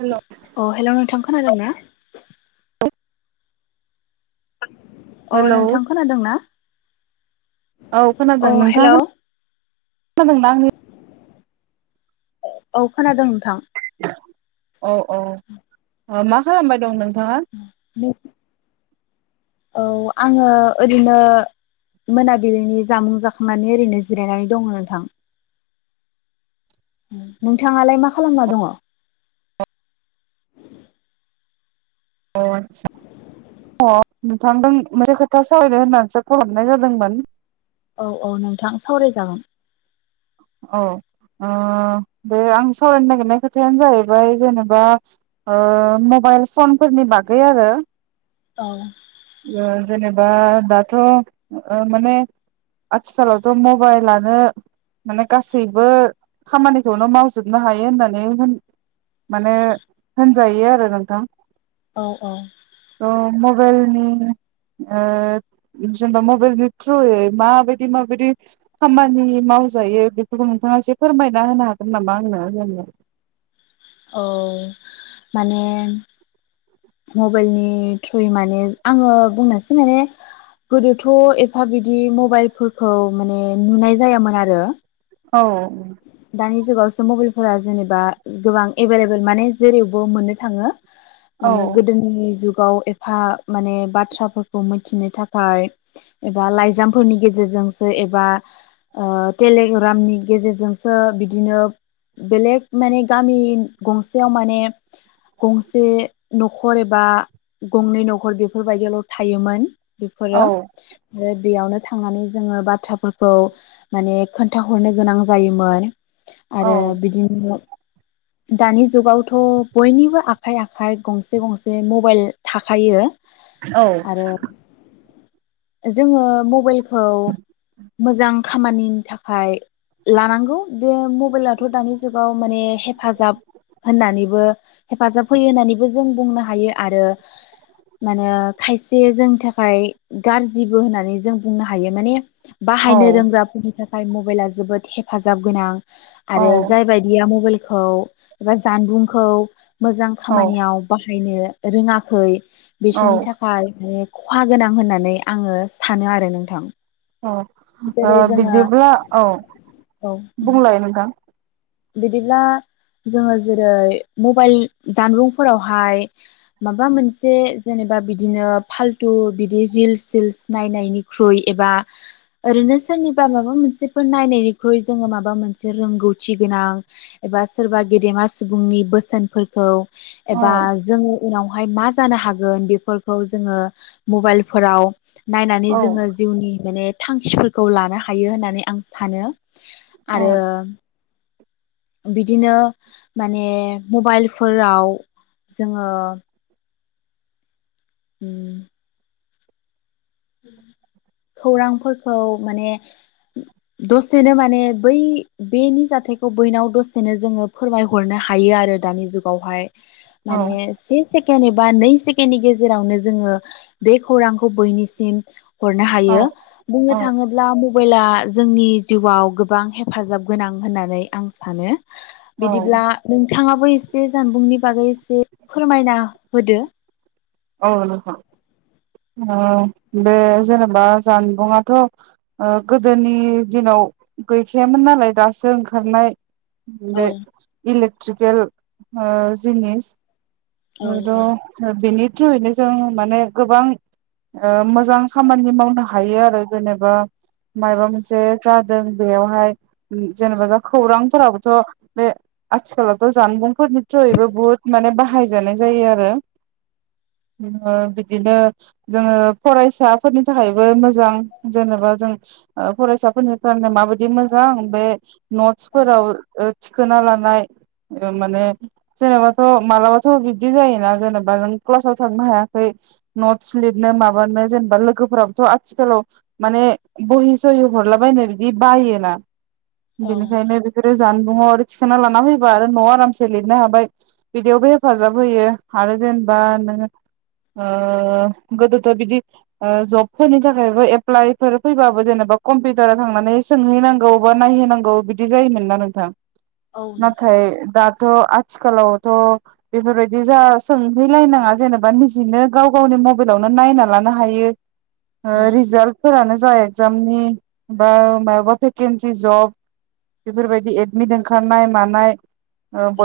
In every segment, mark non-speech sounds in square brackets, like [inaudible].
Hello अ hello नोंथां खोनादोंना? अ हेलौ नोंथां खोनादोंना? औ खोनादों हेल' नोंथाङा औ खोनादोंना आंनि औ खोनादों नोंथां। [inaudible] औ औ अ मा खालामबाय दं नों थाङा औ आङो ओरैनो मोनाबिलिनि जामुं जाखांनानै ओरैनो जिरायनानै दङ नोंथां। नोंथाङालाय मा खालामना दङ। अ आस्सा अ नोंथांजों मोनसे खोथा सावरायनो होननानैसो फन हरनाय जादोंमोन। औ औ नोंथां सावरायजागोन। औ ओ बे आं सावरायनो नागिरनाय खोथायानो जाहैबाय जेनेबा मबाइल फनफोरनि बागै आरो औ ओ जेनेबा दाथ' माने आथिखालावथ' मबाइलानो माने गासैबो खामानिखौनो मावजोबनो हायो होननानै माने होनजायो आरो नोंथां। औ औ मबाइल नि ओ जेनेबा मबाइलनि थ्रुयै माबायदि माबायदि खामानि मावजायो बेफोरखौ नोंथाङा एसे फोरमायना होनो हागोन नामा? आंनो जेनेबा औ माने मबाइलनि थ्रुयै माने आङो बुंनोसै माने गोदोथ' एफा बिदि मबाइलफोरखौ माने नुनाय जायामोन आरो। औ दानि जुगावसो मबाइलफोरा जेनेबा गोबां एभेलेबेल माने जेरैावबो मोननो थाङो। औ माने गोदोनि जु गाव एफा माने बाथ्राफोरखौ मिथिनो थाखाय एबा लाइजामफोरनि गेजेरजोंसो एबा ओ टेलेग्रामनि गेजेरजों जोंसो बिदिनो बेलेक माने गामि गंसेयाव माने गंसे न'खर एबा गंनै न'खर बेफोरबायदियावल' थायोमोन। बेफोरो औ आरो बेयावनो थांनानै जोङो बाथ्राफोरखौ माने खोन्थाहरनो गोनां जा जायोमोन। औ आरो बिदिनो दानि जुगावथ' बयनिबो आखाइ आखाइ गंसे गंसे मबाइल थाखायो। औ आरो जोङो मबाइलखौ मोजां खामानिनि थाखाय लानांगौ बे मबाइलाथ' दानि जुगाव माने हेफाजाब होननानैबो हेफाजाब होयो होननानैबो जों बुंनो हायो आरो माने खायसे जोंनि थाखाय गाज्रिबो होननानै जों बुंनो हायो माने बाहायनो रोंग्राफोरनि थाखाय ओमफ्राय मबाइला जोबोद हेफाजाब गोनां औ आरो जाय बायदिया मबाइल खौ एबा जानबुंखौ मोजां औ खामानियाव बाहायनो रोङाखै बिसनि थाखाय माने खहा गोनां होननानै आङो सानो आरो नोंथां जेरै औ जोङो बिदिब्ला औ औ बुंलाय नोंथां बिदिब्ला जोङो जेरै मबाइल जानबुंफोरावहाय माबा मोनसे जेनेबा बिदिनो फाल्थु बिदि रिल्स सिल्स नायनायनिख्रुइ एबा ओरैनो सोरनिबा माबा मोनसेफोर नायनायनिख्रुइ जोङो माबा मोनसे रोंगौथि गोनां एबा सोरबा गेदेमा सुबुंनि बोसोनफोरखौ औ एबा जोङो उनाव बेहाय मा जानो हागोन बेफोरखौ जोङो मबाइलफोराव नायनानै औ जोङो जिउनि माने थांखिफोरखौ लानो हायो होननानै आं सानो औ आरो बिदिनो माने मबाइलफोराव जोङो उम खौरांफोरखौ माने दसेनो माने बै बेनि जाथायखौ बैनाव दसेनो जोङो फोरमायहरनो हायो आरो दानि जुगावहाय औ माने एबा नै सेकेणडनि गेजेरावनो जोङो बे खौरांखौ बैनि सिम हरनो हायो औ बुंनो औ थाङोब्ला मबाइला जोंनि जिउआव गोबां हेफाजाब गोनां होननानै आं सानो औ बिदिब्ला नों थाङाबो एसे जानबुंनि बागै एसे फोरमायना होदो औ औ बे जेनेबा जानबुंथ' ओ गोदोनि दिनाव गैखायामोन नालाय दासो ओंखारनाय औ बे इल लेक्ट्रिकेल ओ जिनिस औ [unintelligible] थ्रयैनो जों माने गोबां ओ मोजां खामानि मावनो हायो आरो जेनेबा माबा मोनसे जादों बेयावहाय जेनेबाा खौरांफोराबोथ' बे आथिखालावथ' जानबुं फोरनि थ्रुयबो बहुत माने बाहाय जानाय जायो आरो। ओ बिदिनो जोङो फरायसाफोरनि थाखायबो मोजां ओ जेनेबा जों फरायसाफोरनि थाखाय माबायदि मोजां मोजां बे औ नटसफोराव थिखोना लानाय ओ माने जेनबा थ' मालाबाथ' बिदि जायोना जेनेबा जों क्लासाव थांनो हायाखै नट्स लिरनो माबानो जेनेबा लोगोफोराबोथ' आथिखालाव माने बहि सहि हरलाबायनो बिदि बायोना औ बेनिखायनो बेफोरो जानबुंआव आरो थिखांना लाना फैबा आरो न'आव आरामसे लिरनो हाबाय बिदियावबो हेफाजाब होयो आरो जे बा नोङो ओ गोदोथ' बिदि जबफोरनि थाखायबो एप्लाइफोर फैबाबो जेनेबा कम्पिउटाराव थांनानै सोंहैनांगौ बा नायहैनांगौ बिदि जायोमोन ना नोंथां। औ नोंथां नाथाय दा थ आथिखालावथ' बेफोरबायदि जा सों हैलायनाङा जेनेबा निजिनो गाव गावनि मबाइलावनो नायना लानो हायो। औ ओ रिजाल्टफोरानो जा एग्जामनि बा मायाबा भेकेन्सि जब बेफोरबायदि एडमिट ओंखारनाय मानाय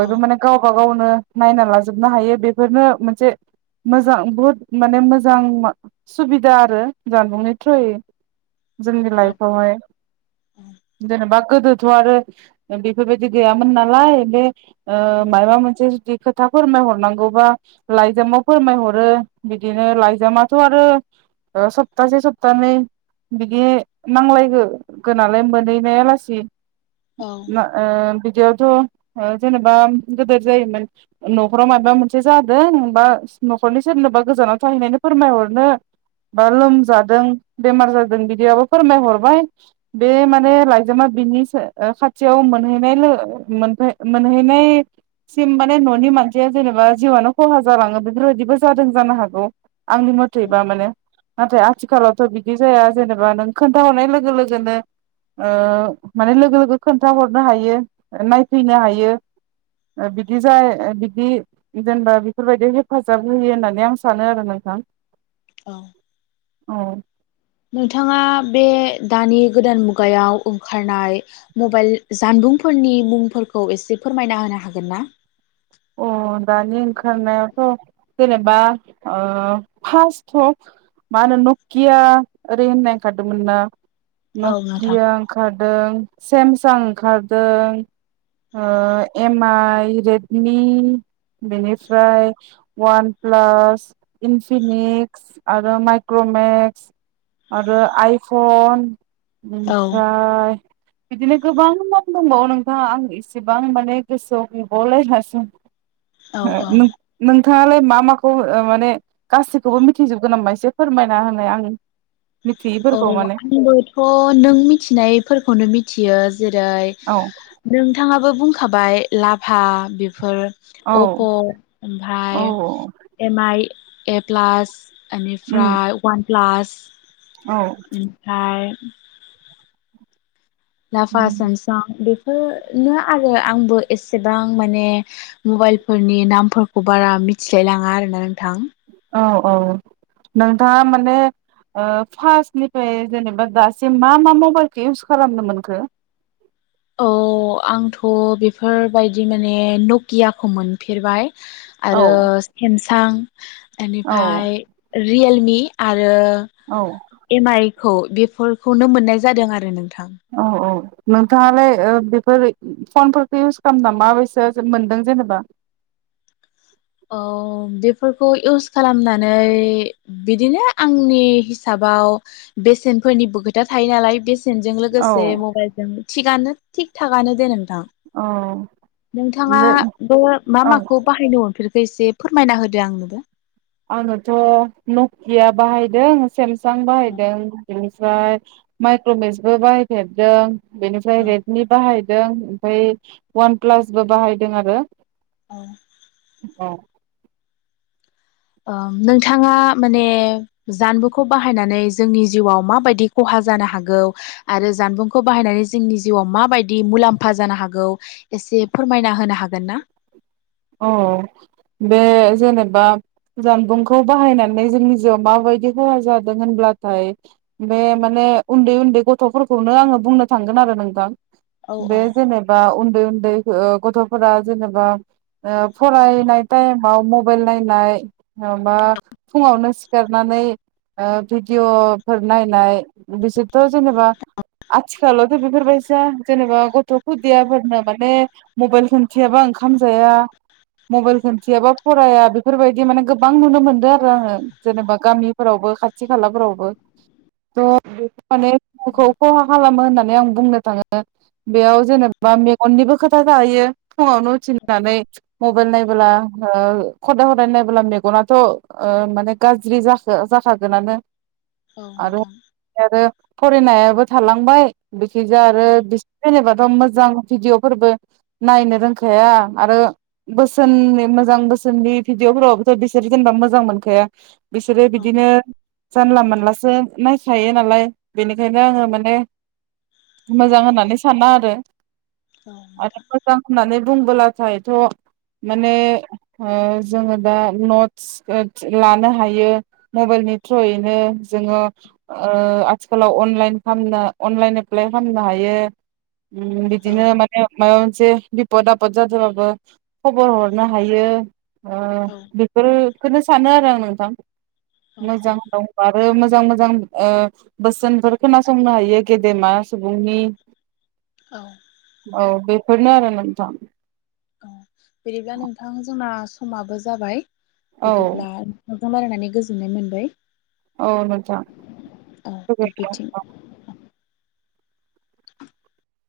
औ माने गावबा गावनो नायना लाजोबनो हायो बे बेफोरनो मोनसे मोजां बहुत माने मोजां सुबिदा आरो जानबुंनि थ्रुयै जोंनि लाइफावहाय औ जेनेबा गोदो थ' आरो बेफोरबायदि गैयामोन नालाय बे औ माबा मोनसे जुदि ओ खोथा फोरमायहरनांगौ। मा लाइजामाव फोरमायहरो बिदिनो लाइजामाथ' आरो सप्तासे सप्तानै बिदि नांलाय गोनालाय मोनहैनाया लासि औ आ बिदियाव जेनेबा गेदेर जायोमोन न'फ्राव माबा मोन। मोनसे जादों बा न'खरनि सोरनोबा गोजानाव थाहैनायनि फोरमायहरनो बा लोमजादों बेमार जादों बिदियाबो फोरमायहरबाय बे माने लाइजामा बिनि खाथियाव मोनहनाय मोनहैनायसिम माने न'नि मानसिया जेनेबा जिउआनो खहा जालाङो बेफोरबायदिबो जादों जानो हागौ आंनि मथेबा माने नाथाय आथिखालावथ' बिदि जाया जेनेबा नों खोन्थाहरनाय लोगो लोगोनो माने लोगो लोगो खोन्थाहरनो हायो नायफैनो हायो बिदि जाया बिदि जेनेबा बेफोरबायदि हेफाजाब होयो होननानै आं सानो आरो नोंथां। औ औ नोंथाङा बे दानि गोदान मुगायाव ओंखारनाय मबाइल जानबुंफोरनि मुंफोरखौ एसे फोरमायना होनो हागोन ना? अ दानि ओंखारनायावथ' जेनेबा फार्स्टथ' मा होनो नकिया ओरै होननाय ओंखारदोंमोन ना। औ नोंथां नकिया ओंखारदों। सेमसां ओंखारदों एम आइ रेडमि बेनिफ्राय वान प्लास इनफिनिक्स आरो माइक्रमेक्स आरो आइफन। औ ओमफ्राय बिदिनो गोबां नाम दंबावो नोंथाङा आं इसेबां माने गोसोआव गैबावलायला [inaudible] औ नों औ नों नोंथाङालाय मा माखौ माने गासिखौबो मिथिजोबगोन नामा एसे फोरमायना होनाय आंनो औ आंबोथ' नों मिथिनायफोरखौनो मिथियो जेरै औ नोंथाङाबो बुंखाबाय लाभा बेफोर औ अप' औ ओमफ्राय एम आइ ए प्लास उम बेनिफ्राय वान फ्लास औ [inaudible] ओमफ्राय [inaudible] लाभा सेमसां बेफोर बेफोरनो आरो आंबो एसेबां माने मबाइलफोरनि नामफोरखौ बारा मिथिलायलाङा आरोना नोंथां औ औ नोंथाङा माने ओ फार्स्टनिफ्राय जेनेबा दासिम मा मा मबाइलखौ इउस खालामनो मोनखो औ आंथ' बेफोरबायदि माने नकियाखौ मोनफेरबाय औ आरो सेमसां औ बेनिफ्राय रिेल मि आरो आरो औ एम आइ औ बेफोरखौनो मोननाय जादों आरो नों औ औ नोंथाङालाय बेफोर फनफोरखौ इउस खालामना माबस मोनदों जेनेबा औ बेफोरखौ इउस खालामनानै बिदिनो आंनि हिसाबाव बेसेनफोरनिबो खोथा थायो नालाय बेसे बेसेनजों औ लोगोसे मबाइलजों थिगानो थिग थाखानो दोन औ नोंथाङा ओमफ्राय बे मा औ माखौ बाहायनो मोनफेरखो एसे फोरमायना होदो आंनोबो आङोथ' नकिया बाहायदों सेमस सां बाहाय द ओमफ्राय माइक्रभेसबो बाहायफेरदों बेनिफ्राय रेडनि बाहाय ओमफ्राय वान प्लासबो बाहायदों आरो औ औ ओ नोंथाङा माने जानबुंखौ बाहायनानै जोंनि जिउआव माबायदि खहा जानो हागौ आरो जानबुंखौ बाहायनानै जोंनि जिउआव माबायदि मुलाम्फा जानो हागौ एसे फोरमायना होनो हागोन ना? औ बे जेनेबा जानबुंखौ बाहायनानै जोंनि जिउआव माबायदि खहा जादों होनब्लाथाय बे माने उन्दै उन्दै गथ'फोरखौनो आङो बुंनो थांगोन आरो नोंथां औ बे जेनेबा उन्दै उन्दै ओ गथ'फोरा जेनेबा ओ फरायनाय टाइमाव मबाइल नायनाय माबा फुङावनो सि खारनानै ओ भिडिअ फोर नायनाय बिसोर थ' जेनेबा आथिखालावथ' बेफोरबायसा जेनेबा गथ' खुदियाफोरनो माने मबाइल खोनन्थियाबा ओंखाम जाया मबाइल खोनथियाबा फराया बेफोरबायदि माने गोबां नुनो मोनदों आरो आङो जेनेबा गामिफोरावबो खाथि खालाफोरावबो थ' बे माने [unintelligible] औ खहा खालामो होननानै आं बुंनो थाङो बेयाव जेनेबा मेगननिबो खोथा जायो फुङावनो उथिनानै मबाइल नायबोला ओ खदाय खदाय नायबोला मेगनाथ' ओ माने गाज्रि जाखो जाखागोनानो औ आरो नोंथां [unintelligible] फरायनायाबो थालांबाय बिखिजा आरो औ बि जेनेबाथ' मोज मोजां भिडिअफोरबो नायनो रोंखाया आरो बोसोननि मोजां बोसोननि भिडिअफोरावथ' बिसोर जेनेबा मोजां मोनखाया बिसोरो औ औ बिदिनो जानला मोनलासो नायखायो नालाय बेनिखायनो आङो माने मोजां होननानै साना आरो नोंथां आरो मोजां होननानै बुंबोलाथाय थ' माने ओ जोङो दा नट्स ओ लानो हायो मबाइलनि थ्रुयैनो जोङो ओ आथिखालाव अनलाइन खालामनो अनलाइन एप्लाइ खामनो हायो ओम औ बिदिनो माने माबा मोन मोनसे बिपद आफाद जादों बाबो खबर हरनो हायो ओ बेफोर बेफोरनो सानो आरो नोंथां औ मोजां दं आरो मोजां मोजां मोजां ओ बोसोनफोर खोनासंनो हायो गेदेमा सुबुंनि औ औ बेफोरनो आरो नोंथां औ बिदिब्ला नोंथां जोंना समाबो जाबाय औ बिदिब्ला नोंथांजों रायलायनानै गोजोननाय मोनबाय औ मोजां औ दे बिथिं